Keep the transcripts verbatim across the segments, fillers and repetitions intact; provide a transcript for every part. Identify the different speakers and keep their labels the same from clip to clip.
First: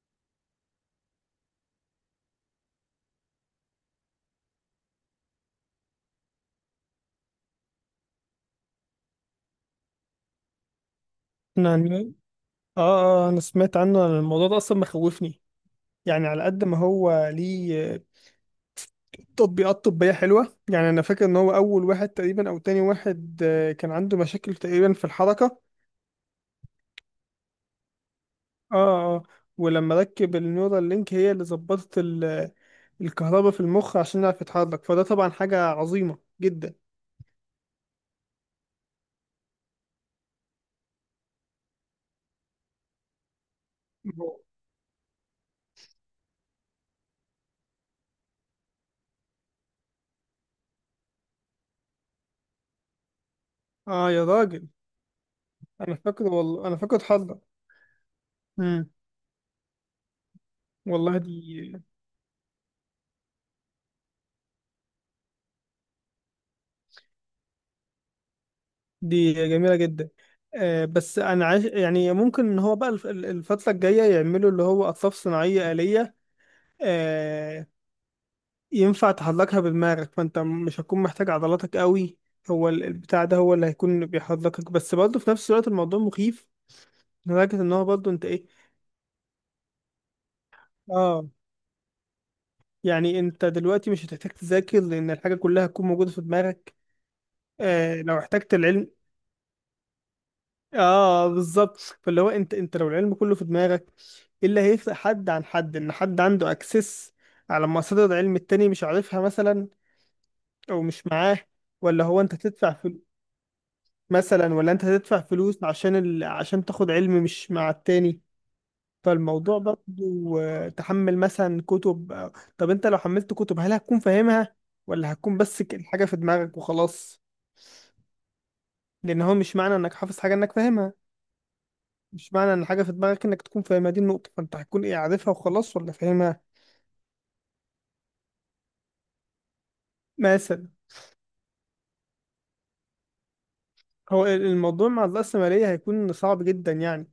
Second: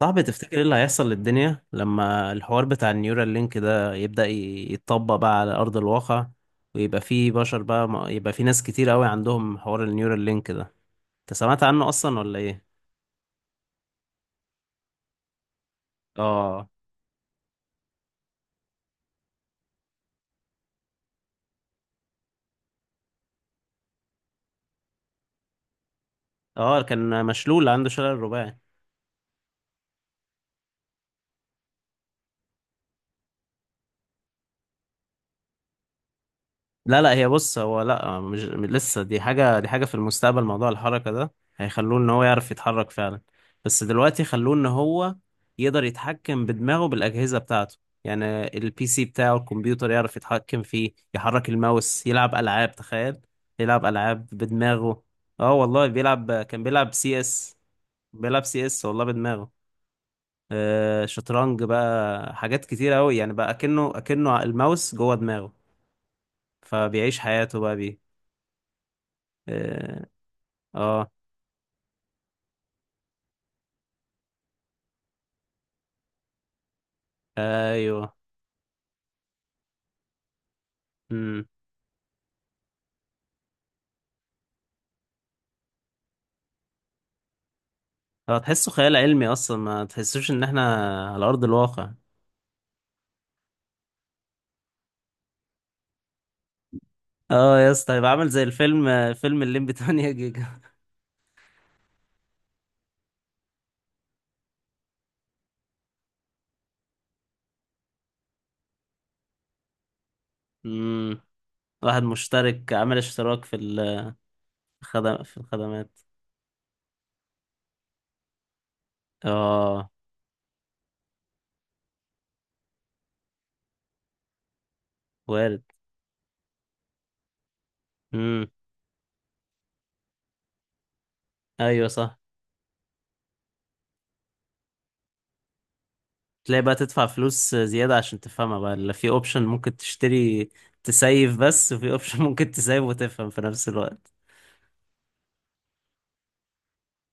Speaker 1: صعب تفتكر ايه اللي هيحصل للدنيا لما الحوار بتاع النيورال لينك ده يبدأ ي- يتطبق بقى على أرض الواقع، ويبقى فيه بشر بقى م- يبقى فيه ناس كتير قوي عندهم حوار النيورال لينك ده. انت سمعت عنه
Speaker 2: يعني،
Speaker 1: اصلا ولا ايه؟
Speaker 2: اه، آه، انا سمعت عنه. أنا الموضوع ده اصلا مخوفني، يعني على قد
Speaker 1: اه،
Speaker 2: ما هو ليه تطبيقات طبية حلوة. يعني انا فاكر ان هو اول واحد تقريبا او تاني واحد، آه، كان عنده مشاكل تقريبا في الحركة.
Speaker 1: اه، كان مشلول، عنده شلل رباعي.
Speaker 2: اه، اه. ولما ركب النيورال لينك هي اللي ظبطت ال- الكهرباء في المخ عشان يعرف يتحرك، فده طبعا حاجة عظيمة جدا.
Speaker 1: لا، لا، هي بص، هو لا، مش لسه دي حاجة دي حاجة في المستقبل. موضوع الحركة ده هيخلوه ان هو يعرف يتحرك فعلا. بس دلوقتي خلوه ان هو يقدر يتحكم بدماغه بالأجهزة بتاعته. يعني البي سي بتاعه، الكمبيوتر، يعرف يتحكم فيه، يحرك الماوس، يلعب ألعاب. تخيل، يلعب
Speaker 2: اه يا
Speaker 1: ألعاب
Speaker 2: راجل،
Speaker 1: بدماغه. اه والله
Speaker 2: انا فاكره
Speaker 1: بيلعب كان
Speaker 2: والله، انا
Speaker 1: بيلعب
Speaker 2: فاكره
Speaker 1: سي
Speaker 2: اتحرك.
Speaker 1: اس. بيلعب سي اس
Speaker 2: امم
Speaker 1: والله بدماغه. آه
Speaker 2: والله
Speaker 1: شطرنج
Speaker 2: دي،
Speaker 1: بقى، حاجات كتير قوي يعني، بقى اكنه اكنه الماوس جوه دماغه. فبيعيش حياته بقى بيه.
Speaker 2: دي جميلة
Speaker 1: اه،
Speaker 2: جدا. آه،
Speaker 1: آه،
Speaker 2: بس أنا عايز يعني، ممكن إن هو بقى الف- الفترة الجاية يعملوا اللي هو أطراف صناعية آلية. آه،
Speaker 1: ايوه،
Speaker 2: ينفع تحركها بدماغك، فأنت مش هتكون محتاج
Speaker 1: امم.
Speaker 2: عضلاتك قوي. هو ال- البتاع ده هو اللي هيكون بيحركك، بس برضه في نفس الوقت الموضوع مخيف لدرجة إن هو برضه أنت
Speaker 1: هو
Speaker 2: إيه.
Speaker 1: تحسه خيال علمي اصلا، ما تحسوش ان احنا على
Speaker 2: آه.
Speaker 1: ارض الواقع.
Speaker 2: يعني أنت دلوقتي مش هتحتاج تذاكر، لأن الحاجة كلها هتكون موجودة في دماغك.
Speaker 1: اه يا اسطى،
Speaker 2: آه،
Speaker 1: هيبقى
Speaker 2: لو
Speaker 1: عامل زي
Speaker 2: احتجت
Speaker 1: الفيلم
Speaker 2: العلم،
Speaker 1: آه، فيلم الليمبي تمنية جيجا.
Speaker 2: اه بالظبط. فاللي هو انت، انت لو العلم كله في دماغك، ايه اللي هيفرق حد عن حد؟ ان حد عنده اكسس على مصادر علم التاني مش عارفها مثلا، او مش
Speaker 1: امم.
Speaker 2: معاه.
Speaker 1: واحد
Speaker 2: ولا هو انت تدفع
Speaker 1: مشترك، عامل
Speaker 2: فلوس
Speaker 1: اشتراك في
Speaker 2: مثلا، ولا انت تدفع
Speaker 1: الخدم في
Speaker 2: فلوس
Speaker 1: الخدمات.
Speaker 2: عشان ال... عشان تاخد علم مش مع التاني. فالموضوع برضه،
Speaker 1: اه،
Speaker 2: آه، تحمل مثلا كتب، آه، طب انت لو حملت كتب هل هتكون فاهمها؟ ولا هتكون
Speaker 1: وارد.
Speaker 2: بس ك- الحاجة في دماغك وخلاص.
Speaker 1: امم.
Speaker 2: لان هو مش معنى انك حافظ حاجة انك فاهمها،
Speaker 1: ايوه صح.
Speaker 2: مش معنى ان حاجه في دماغك انك تكون فاهمها. دي النقطه، فانت هتكون ايه؟ عارفها وخلاص ولا فاهمها؟
Speaker 1: تلاقي بقى تدفع فلوس زيادة عشان تفهمها بقى. اللي في اوبشن ممكن تشتري
Speaker 2: مثلا.
Speaker 1: تسيف بس، وفي اوبشن ممكن تسيف وتفهم في نفس الوقت.
Speaker 2: هو ال- الموضوع مع الرأسمالية هيكون صعب جدا يعني.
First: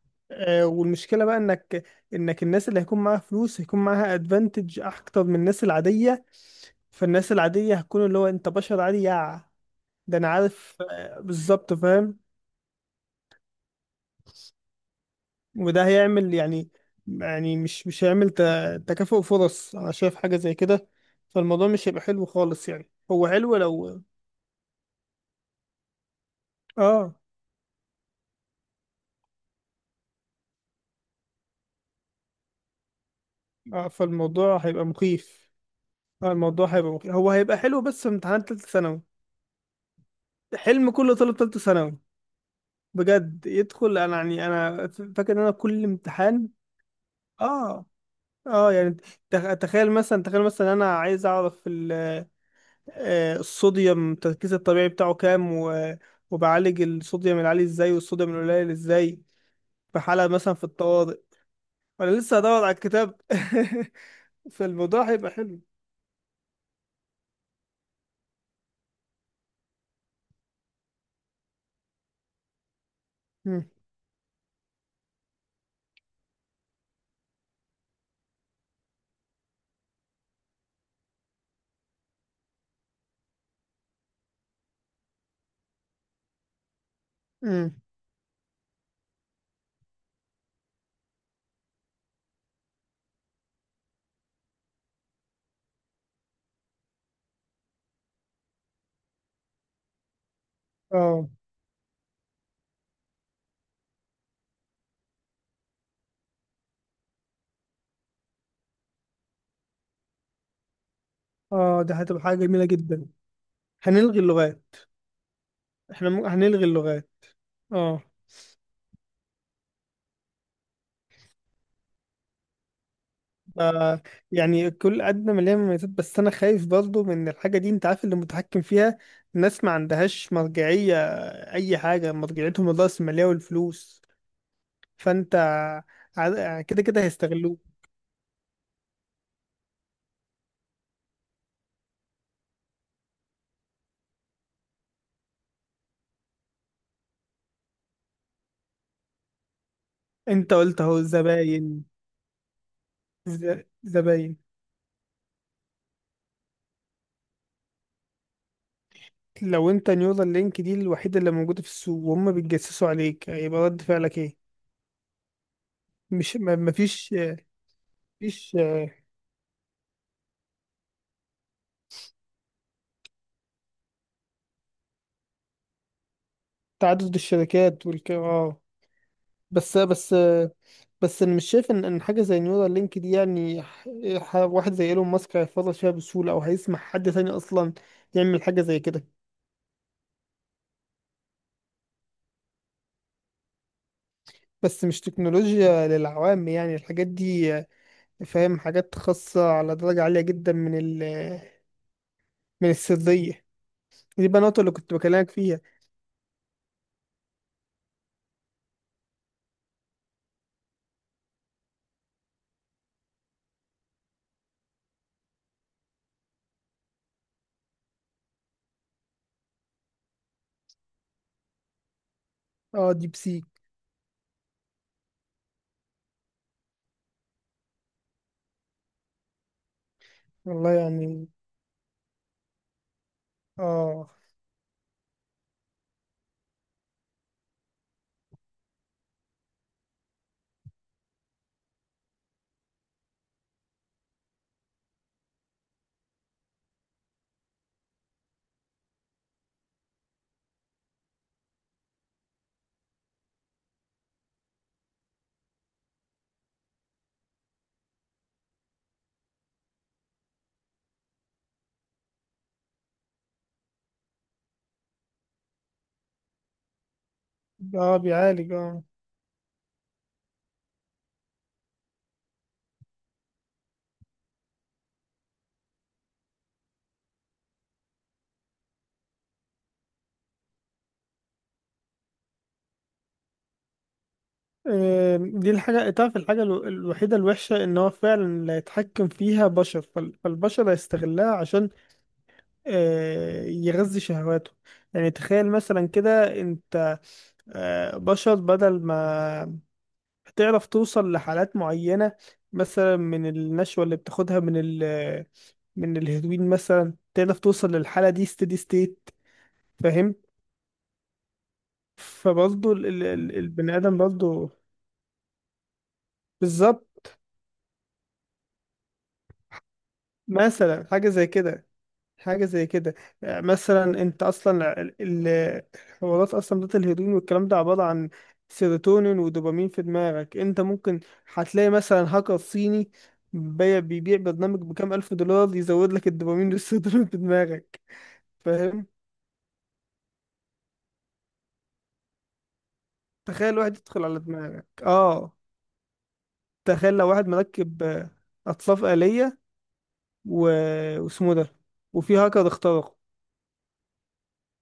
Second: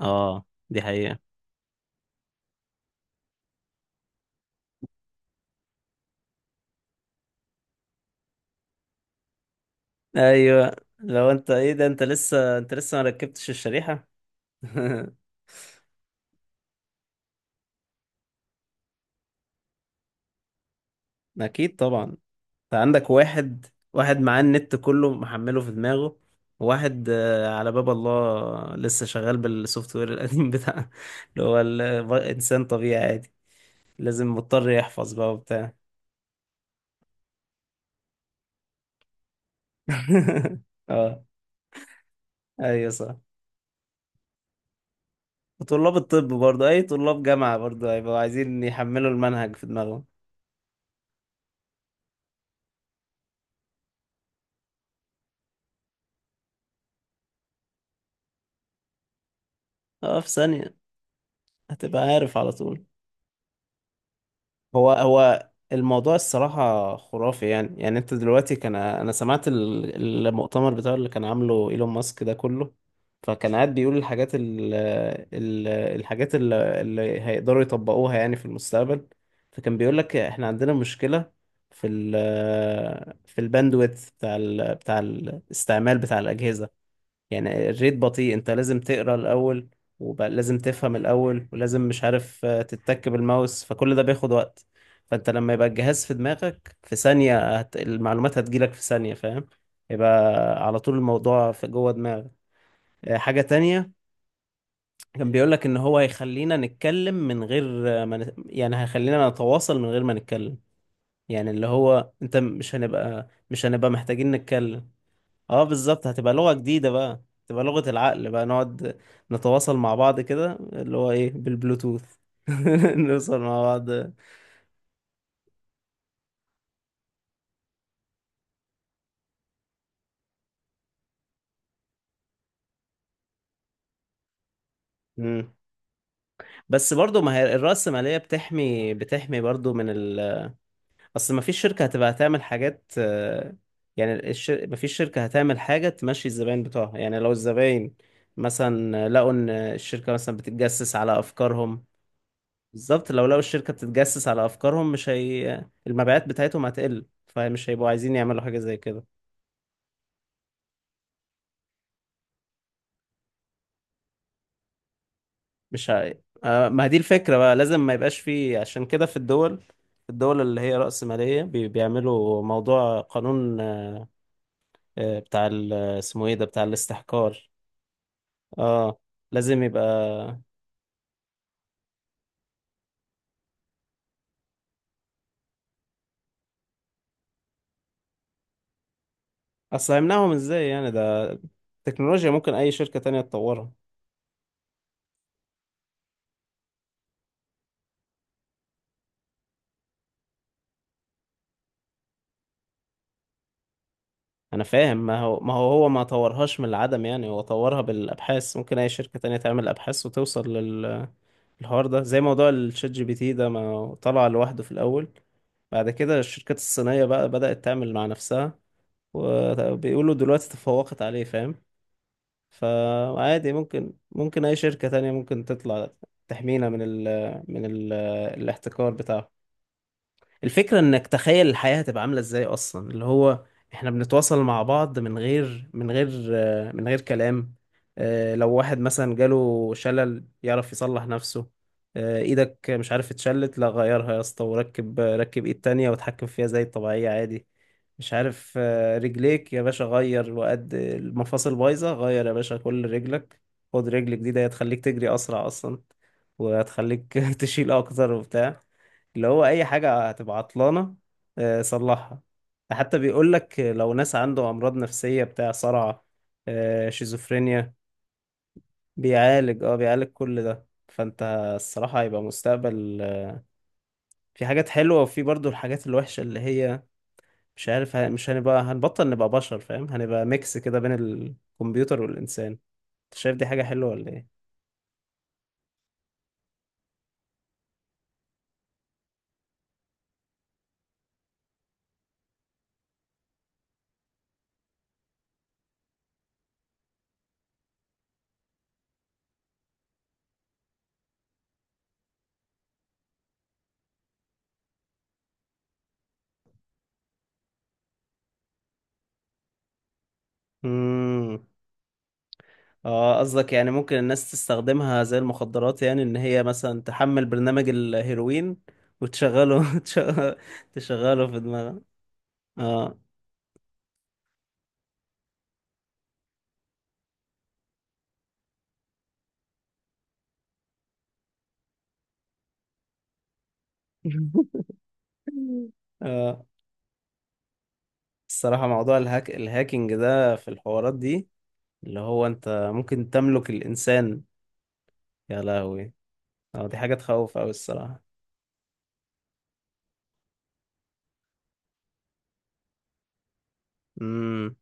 Speaker 1: اه
Speaker 2: آه
Speaker 1: دي حقيقة.
Speaker 2: والمشكله بقى انك انك الناس اللي هيكون معاها فلوس هيكون معاها ادفانتج اكتر من الناس العاديه. فالناس العاديه هتكون اللي هو انت بشر عادي يا. ده انا
Speaker 1: ايوه،
Speaker 2: عارف، آه
Speaker 1: لو انت ايه
Speaker 2: بالظبط
Speaker 1: ده، انت
Speaker 2: فاهم.
Speaker 1: لسه انت لسه ما ركبتش الشريحة.
Speaker 2: وده هيعمل يعني، يعني مش مش هيعمل ت- تكافؤ فرص. انا شايف حاجه زي كده، فالموضوع
Speaker 1: اكيد
Speaker 2: مش هيبقى
Speaker 1: طبعا. انت
Speaker 2: حلو خالص يعني،
Speaker 1: عندك
Speaker 2: هو حلو
Speaker 1: واحد
Speaker 2: لو.
Speaker 1: واحد معاه النت كله محمله في دماغه، وواحد
Speaker 2: اه،
Speaker 1: آه، على باب الله لسه شغال بالسوفت وير القديم بتاعه، اللي هو ال- انسان طبيعي عادي،
Speaker 2: اه.
Speaker 1: لازم
Speaker 2: فالموضوع
Speaker 1: مضطر
Speaker 2: هيبقى
Speaker 1: يحفظ بقى
Speaker 2: مخيف.
Speaker 1: وبتاع.
Speaker 2: اه الموضوع هيبقى مخيف، هو هيبقى حلو بس في امتحانات تالتة ثانوي. حلم كل
Speaker 1: اه،
Speaker 2: طالب تالتة ثانوي
Speaker 1: ايوه صح.
Speaker 2: بجد يدخل. انا يعني، انا ف- فاكر ان انا كل
Speaker 1: وطلاب الطب
Speaker 2: امتحان.
Speaker 1: برضه، اي طلاب جامعة
Speaker 2: اه،
Speaker 1: برضه، هيبقوا عايزين
Speaker 2: اه. يعني
Speaker 1: يحملوا
Speaker 2: تخ-
Speaker 1: المنهج في
Speaker 2: تخيل
Speaker 1: دماغهم.
Speaker 2: مثلا تخيل مثلا انا عايز اعرف ال- آه، الصوديوم. التركيز الطبيعي بتاعه كام، و- وبعالج الصوديوم العالي ازاي والصوديوم القليل ازاي، في
Speaker 1: اه، في
Speaker 2: حالة مثلا في
Speaker 1: ثانية
Speaker 2: الطوارئ.
Speaker 1: هتبقى
Speaker 2: وانا
Speaker 1: عارف
Speaker 2: لسه
Speaker 1: على
Speaker 2: هدور على
Speaker 1: طول.
Speaker 2: الكتاب
Speaker 1: هو
Speaker 2: فالموضوع هيبقى
Speaker 1: هو
Speaker 2: حلو.
Speaker 1: الموضوع الصراحة خرافي. يعني يعني انت دلوقتي، كان انا سمعت ال- المؤتمر بتاعه اللي كان عامله ايلون ماسك ده كله، فكان
Speaker 2: مم.
Speaker 1: قاعد بيقول الحاجات ال ال الحاجات ال- اللي هيقدروا يطبقوها يعني في المستقبل. فكان بيقول لك احنا عندنا مشكلة في ال في الباندويت بتاع ال بتاع الاستعمال بتاع الأجهزة. يعني
Speaker 2: مم.
Speaker 1: الريت بطيء، انت لازم تقرا الاول ولازم تفهم الاول ولازم مش عارف، آه، تتك بالماوس، فكل ده بياخد وقت. فانت لما يبقى الجهاز في دماغك، في ثانية هت... المعلومات هتجيلك في ثانية، فاهم؟ يبقى على طول
Speaker 2: اه،
Speaker 1: الموضوع في جوه دماغك. آه، حاجة تانية، كان بيقولك ان هو هيخلينا نتكلم من غير آه، ما نت... يعني هيخلينا نتواصل من غير ما نتكلم. يعني اللي
Speaker 2: اه ده
Speaker 1: هو
Speaker 2: هتبقى حاجة
Speaker 1: انت،
Speaker 2: جميلة
Speaker 1: مش
Speaker 2: جدا.
Speaker 1: هنبقى مش هنبقى
Speaker 2: هنلغي
Speaker 1: محتاجين
Speaker 2: اللغات،
Speaker 1: نتكلم. اه بالظبط،
Speaker 2: احنا م...
Speaker 1: هتبقى لغة
Speaker 2: هنلغي
Speaker 1: جديدة
Speaker 2: اللغات.
Speaker 1: بقى، تبقى لغة
Speaker 2: اه.
Speaker 1: العقل بقى، نقعد نتواصل مع بعض كده، اللي هو ايه، بالبلوتوث. نوصل مع بعض.
Speaker 2: آه، يعني كل قد ما ليها مميزات، بس انا خايف برضو من الحاجة دي. انت عارف اللي متحكم فيها، الناس ما عندهاش مرجعية، اي حاجة مرجعيتهم الرأسمالية والفلوس. فانت
Speaker 1: مم.
Speaker 2: ع- كده
Speaker 1: بس
Speaker 2: كده
Speaker 1: برضو ما هي
Speaker 2: هيستغلوه.
Speaker 1: الرأسمالية بتحمي بتحمي برضو من ال أصل. ما فيش شركة هتبقى هتعمل حاجات، آه، يعني الشر... ما فيش شركة هتعمل حاجة تمشي الزباين بتوعها. يعني لو الزباين مثلا لقوا إن الشركة مثلا
Speaker 2: انت قلت
Speaker 1: بتتجسس
Speaker 2: اهو،
Speaker 1: على أفكارهم.
Speaker 2: زباين،
Speaker 1: بالظبط، لو لقوا
Speaker 2: ز-
Speaker 1: الشركة بتتجسس
Speaker 2: زباين.
Speaker 1: على أفكارهم، مش هي المبيعات بتاعتهم هتقل؟ فمش هيبقوا عايزين يعملوا حاجة زي كده.
Speaker 2: لو انت نيورال لينك دي الوحيدة اللي موجودة في السوق وهم بيتجسسوا عليك، هيبقى رد فعلك ايه؟
Speaker 1: مش ه...
Speaker 2: مش ما-
Speaker 1: آه، ما هي دي
Speaker 2: مفيش،
Speaker 1: الفكرة بقى، لازم ما يبقاش
Speaker 2: مفيش.
Speaker 1: فيه. عشان كده في الدول، الدول اللي هي رأسمالية، بي... بيعملوا موضوع قانون، آه، بتاع ال... اسمه ايه ده، بتاع
Speaker 2: تعدد
Speaker 1: الاستحكار.
Speaker 2: الشركات والك اه.
Speaker 1: اه، لازم
Speaker 2: بس
Speaker 1: يبقى.
Speaker 2: بس بس انا مش شايف ان ان حاجه زي نيورال لينك دي يعني، ح- ح- واحد زي ايلون ماسك هيفرط فيها بسهوله او هيسمح حد تاني اصلا يعمل حاجه زي كده.
Speaker 1: أصل هيمنعهم ازاي يعني؟ ده تكنولوجيا ممكن أي شركة تانية تطورها.
Speaker 2: بس مش تكنولوجيا للعوام يعني، الحاجات دي، فاهم، حاجات خاصه على درجه عاليه جدا من ال، من السريه. دي بقى النقطه
Speaker 1: انا
Speaker 2: اللي كنت
Speaker 1: فاهم، ما
Speaker 2: بكلمك
Speaker 1: هو ما
Speaker 2: فيها.
Speaker 1: هو هو ما طورهاش من العدم يعني، هو طورها بالابحاث. ممكن اي شركة تانية تعمل ابحاث وتوصل لل- للحوار ده. زي موضوع الشات جي بي تي ده، ما هو طلع لوحده في الاول، بعد كده الشركات الصينية بقى بدأت تعمل مع نفسها، وبيقولوا دلوقتي تفوقت عليه، فاهم؟
Speaker 2: اه، ديب سيك.
Speaker 1: فعادي، ممكن ممكن اي شركة تانية ممكن تطلع تحمينا من ال من ال الاحتكار بتاعه.
Speaker 2: والله
Speaker 1: الفكرة انك
Speaker 2: يعني،
Speaker 1: تخيل الحياة هتبقى عاملة ازاي اصلا، اللي هو احنا
Speaker 2: اه،
Speaker 1: بنتواصل مع بعض من غير من غير آه، من غير كلام. آه، لو واحد مثلا جاله شلل يعرف يصلح نفسه. آه، ايدك مش عارف اتشلت، لا غيرها يا اسطى، وركب ركب ايد تانية واتحكم فيها زي الطبيعية عادي. مش عارف، آه، رجليك يا باشا غير، وقد المفاصل بايظة غير يا باشا كل رجلك، خد رجل جديدة هتخليك تجري اسرع اصلا، وهتخليك تشيل اكتر وبتاع. اللي هو اي حاجة هتبقى عطلانة، آه، صلحها. حتى بيقول لك لو ناس عنده امراض نفسية، بتاع صرع، آه، شيزوفرينيا،
Speaker 2: اه بيعالج اه.
Speaker 1: بيعالج اه بيعالج كل ده. فانت الصراحة هيبقى مستقبل، آه، في حاجات حلوة، وفي برضو الحاجات الوحشة، اللي هي مش عارف، ه- مش هنبقى، هنبطل نبقى بشر، فاهم؟ هنبقى ميكس كده بين الكمبيوتر والإنسان. انت شايف دي حاجة حلوة ولا ايه؟
Speaker 2: آم، دي الحاجة، تعرف الحاجة الو- الوحيدة الوحشة إن هو فعلا اللي هيتحكم فيها بشر. فال- فالبشر هيستغلها عشان آه، يغذي شهواته. يعني تخيل مثلا كده أنت، آه، بشر، بدل ما هتعرف توصل لحالات معينة مثلا من النشوة اللي بتاخدها من ال، من الهيروين مثلا، تعرف توصل للحالة دي ستيدي ستيت، فاهم.
Speaker 1: مم.
Speaker 2: فبرضه ال- ال-
Speaker 1: اه،
Speaker 2: ال-
Speaker 1: قصدك يعني
Speaker 2: البني
Speaker 1: ممكن
Speaker 2: آدم
Speaker 1: الناس
Speaker 2: برضه.
Speaker 1: تستخدمها زي المخدرات، يعني ان هي مثلا
Speaker 2: بالظبط،
Speaker 1: تحمل برنامج الهيروين وتشغله تشغ-
Speaker 2: مثلا حاجة
Speaker 1: تشغله
Speaker 2: زي
Speaker 1: في
Speaker 2: كده،
Speaker 1: دماغها.
Speaker 2: حاجة زي كده.
Speaker 1: اه،
Speaker 2: آه، مثلا انت اصلا ال- ال- الحوارات اصلا بتاعت الهيروين والكلام ده عبارة عن سيروتونين ودوبامين في دماغك. انت ممكن هتلاقي مثلا هاكر صيني بي- بيبيع برنامج بكام الف دولار، يزود لك
Speaker 1: اه،
Speaker 2: الدوبامين والسيروتونين في دماغك.
Speaker 1: الصراحة
Speaker 2: فاهم،
Speaker 1: موضوع الهاك الهاكينج ده في الحوارات دي، اللي هو انت ممكن تملك
Speaker 2: تخيل واحد يدخل على
Speaker 1: الانسان.
Speaker 2: دماغك، اه.
Speaker 1: يا لهوي، اه دي حاجة
Speaker 2: تخيل لو واحد
Speaker 1: تخوف اوي
Speaker 2: مركب
Speaker 1: الصراحة.
Speaker 2: آه، اطراف آلية، و... واسمه ده، وفي هاكر اخترقه،
Speaker 1: امم.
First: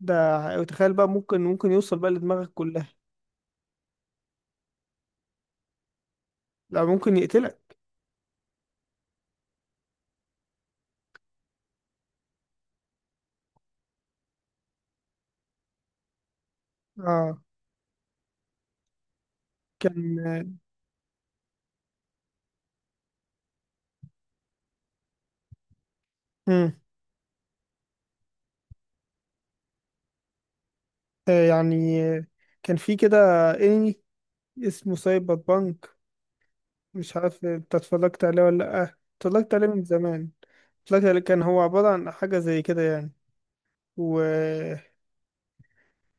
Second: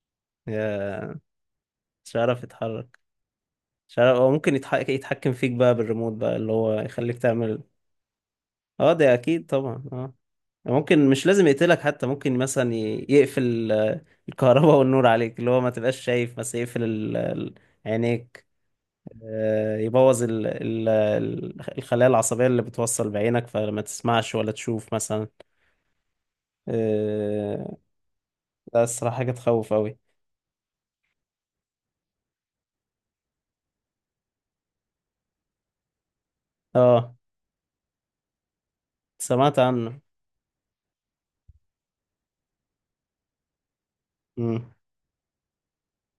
Speaker 2: ده تخيل بقى،
Speaker 1: يا
Speaker 2: ممكن، ممكن يوصل بقى
Speaker 1: مش عارف
Speaker 2: لدماغك كلها.
Speaker 1: يتحرك، مش عارف، هو ممكن يتحك... يتحكم فيك بقى بالريموت بقى، اللي هو
Speaker 2: لا، ممكن
Speaker 1: يخليك تعمل.
Speaker 2: يقتلك.
Speaker 1: اه ده اكيد طبعا، اه. ممكن مش لازم يقتلك حتى، ممكن مثلا ي- يقفل، آه، الكهرباء والنور عليك، اللي هو ما تبقاش شايف، بس يقفل ال-
Speaker 2: اه
Speaker 1: ال- عينيك، آه،
Speaker 2: كان.
Speaker 1: يبوظ ال- ال- ال- الخلايا العصبية اللي بتوصل بعينك، فما تسمعش ولا تشوف مثلا.
Speaker 2: مم.
Speaker 1: آه، ده الصراحة حاجة تخوف أوي.
Speaker 2: آه، يعني آه، كان في كده انمي اسمه سايبر بانك.
Speaker 1: اه،
Speaker 2: مش عارف انت اتفرجت عليه ولا لأ، اتفرجت
Speaker 1: سمعت
Speaker 2: عليه من
Speaker 1: عنه.
Speaker 2: زمان. اتفرجت عليه، كان هو عبارة عن حاجة زي كده يعني، و...
Speaker 1: مم.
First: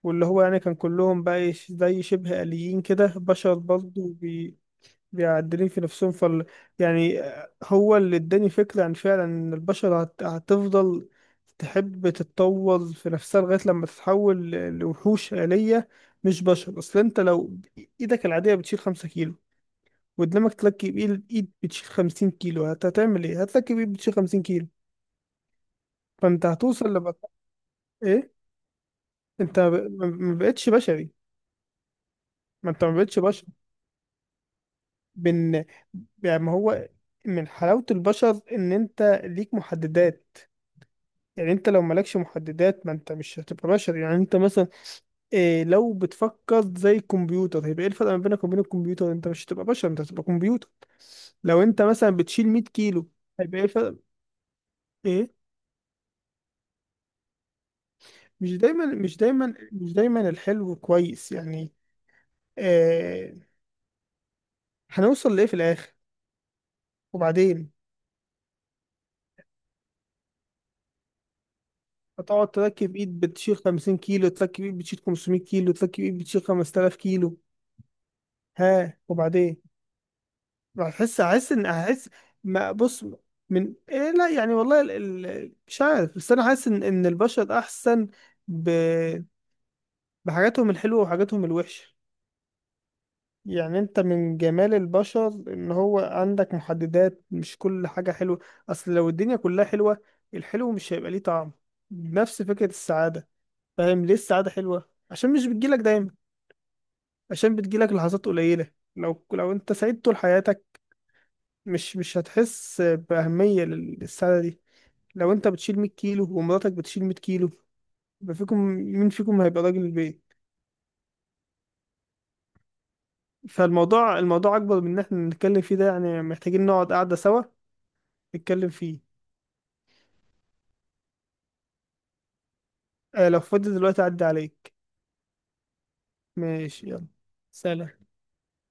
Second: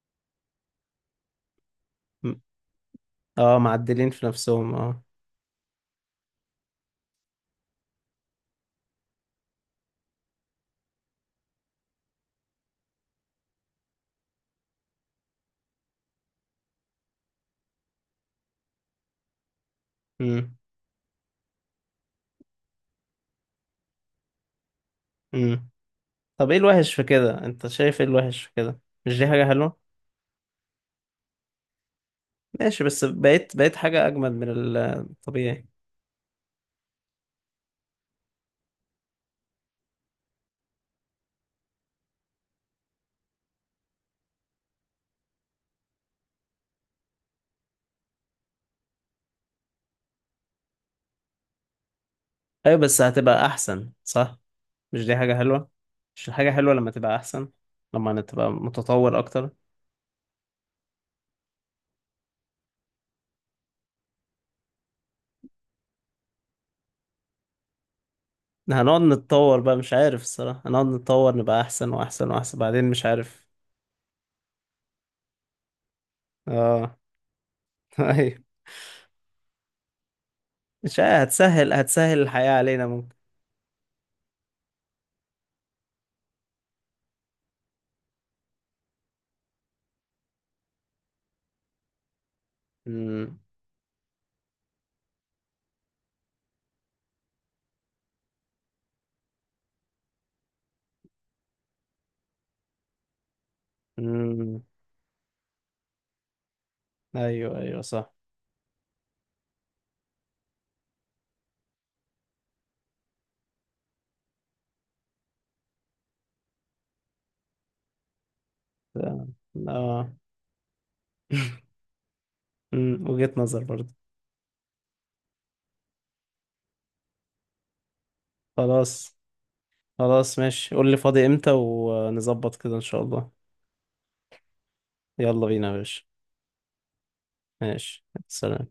Speaker 2: واللي هو يعني كان كلهم بقى إيه، زي
Speaker 1: مم.
Speaker 2: شبه آليين كده، بشر
Speaker 1: اه، معدلين
Speaker 2: برضه،
Speaker 1: في نفسهم، اه.
Speaker 2: بيعدلين في نفسهم. فال، يعني هو اللي اداني فكرة عن فعلا ان البشر هت... هتفضل تحب تتطور في نفسها لغاية لما تتحول ل- لوحوش آلية مش بشر. اصل انت لو ايدك العادية بتشيل خمسة كيلو، وقدامك
Speaker 1: مم.
Speaker 2: تركب ايد، ايد بتشيل خمسين كيلو، هت... هتعمل ايه؟ هتركب ايد بتشيل خمسين كيلو.
Speaker 1: مم.
Speaker 2: فانت
Speaker 1: طب ايه
Speaker 2: هتوصل
Speaker 1: الوحش في
Speaker 2: لما
Speaker 1: كده؟ انت شايف ايه
Speaker 2: ايه؟
Speaker 1: الوحش في كده؟ مش دي حاجة
Speaker 2: انت ب...
Speaker 1: حلوة؟
Speaker 2: ما ما بقتش بشري، ما
Speaker 1: ماشي،
Speaker 2: انت ما
Speaker 1: بس
Speaker 2: بقتش بشر.
Speaker 1: بقيت بقيت حاجة أجمد من الطبيعي.
Speaker 2: بن يعني ما هو من حلاوة البشر ان انت ليك محددات. يعني انت لو مالكش محددات ما انت مش هتبقى بشر، يعني انت مثلا إيه، لو بتفكر زي الكمبيوتر هيبقى ايه الفرق ما بينك وبين الكمبيوتر؟ انت مش هتبقى بشر، انت هتبقى كمبيوتر. لو انت مثلا بتشيل 100
Speaker 1: ايوه بس
Speaker 2: كيلو،
Speaker 1: هتبقى
Speaker 2: هيبقى ايه
Speaker 1: احسن
Speaker 2: الفرق؟
Speaker 1: صح؟ مش دي
Speaker 2: ايه،
Speaker 1: حاجة حلوة؟ مش حاجة حلوة لما تبقى احسن، لما تبقى
Speaker 2: مش دايما، مش
Speaker 1: متطور اكتر؟
Speaker 2: دايما، مش دايما الحلو كويس يعني. آه هنوصل لايه في الاخر؟ وبعدين،
Speaker 1: هنقعد نتطور بقى، مش عارف الصراحة، هنقعد نتطور نبقى احسن واحسن
Speaker 2: هتقعد
Speaker 1: واحسن، بعدين
Speaker 2: تركب
Speaker 1: مش
Speaker 2: ايد
Speaker 1: عارف.
Speaker 2: بتشيل 50 كيلو، تركب ايد بتشيل 500 كيلو، تركب ايد بتشيل 5000
Speaker 1: اه.
Speaker 2: كيلو،
Speaker 1: ايوه.
Speaker 2: ها وبعدين؟
Speaker 1: مش عارف،
Speaker 2: هحس هحس ان
Speaker 1: هتسهل
Speaker 2: هحس.
Speaker 1: هتسهل الحياة
Speaker 2: ما
Speaker 1: علينا
Speaker 2: بص،
Speaker 1: ممكن.
Speaker 2: من إيه، لا يعني والله ال- ال- مش عارف، بس انا حاسس ان ان البشر احسن ب... بحاجاتهم الحلوه وحاجاتهم الوحشه.
Speaker 1: امم،
Speaker 2: يعني انت من جمال البشر ان هو عندك محددات، مش كل حاجه حلوه. اصل لو الدنيا كلها حلوه، الحلو مش هيبقى ليه طعم. نفس فكره السعاده، فاهم ليه السعاده
Speaker 1: امم،
Speaker 2: حلوه؟ عشان مش بتجيلك دايما، عشان
Speaker 1: ايوه، ايوه
Speaker 2: بتجيلك
Speaker 1: صح.
Speaker 2: لحظات قليله. لو لو انت سعيد طول حياتك، مش مش هتحس بأهمية للسعادة دي. لو انت بتشيل 100 كيلو ومراتك بتشيل 100 كيلو، يبقى فيكم مين فيكم هيبقى راجل
Speaker 1: اه.
Speaker 2: البيت؟
Speaker 1: أمم، وجهة نظر برضه.
Speaker 2: فالموضوع، الموضوع اكبر من ان احنا نتكلم فيه ده يعني، محتاجين نقعد قعدة سوا نتكلم فيه.
Speaker 1: خلاص، خلاص ماشي، قول لي فاضي امتى ونظبط كده ان شاء
Speaker 2: آه لو
Speaker 1: الله.
Speaker 2: فاضي دلوقتي اعدي عليك.
Speaker 1: يلا بينا يا باشا.
Speaker 2: ماشي، يلا،
Speaker 1: ماشي
Speaker 2: سلام.
Speaker 1: سلام.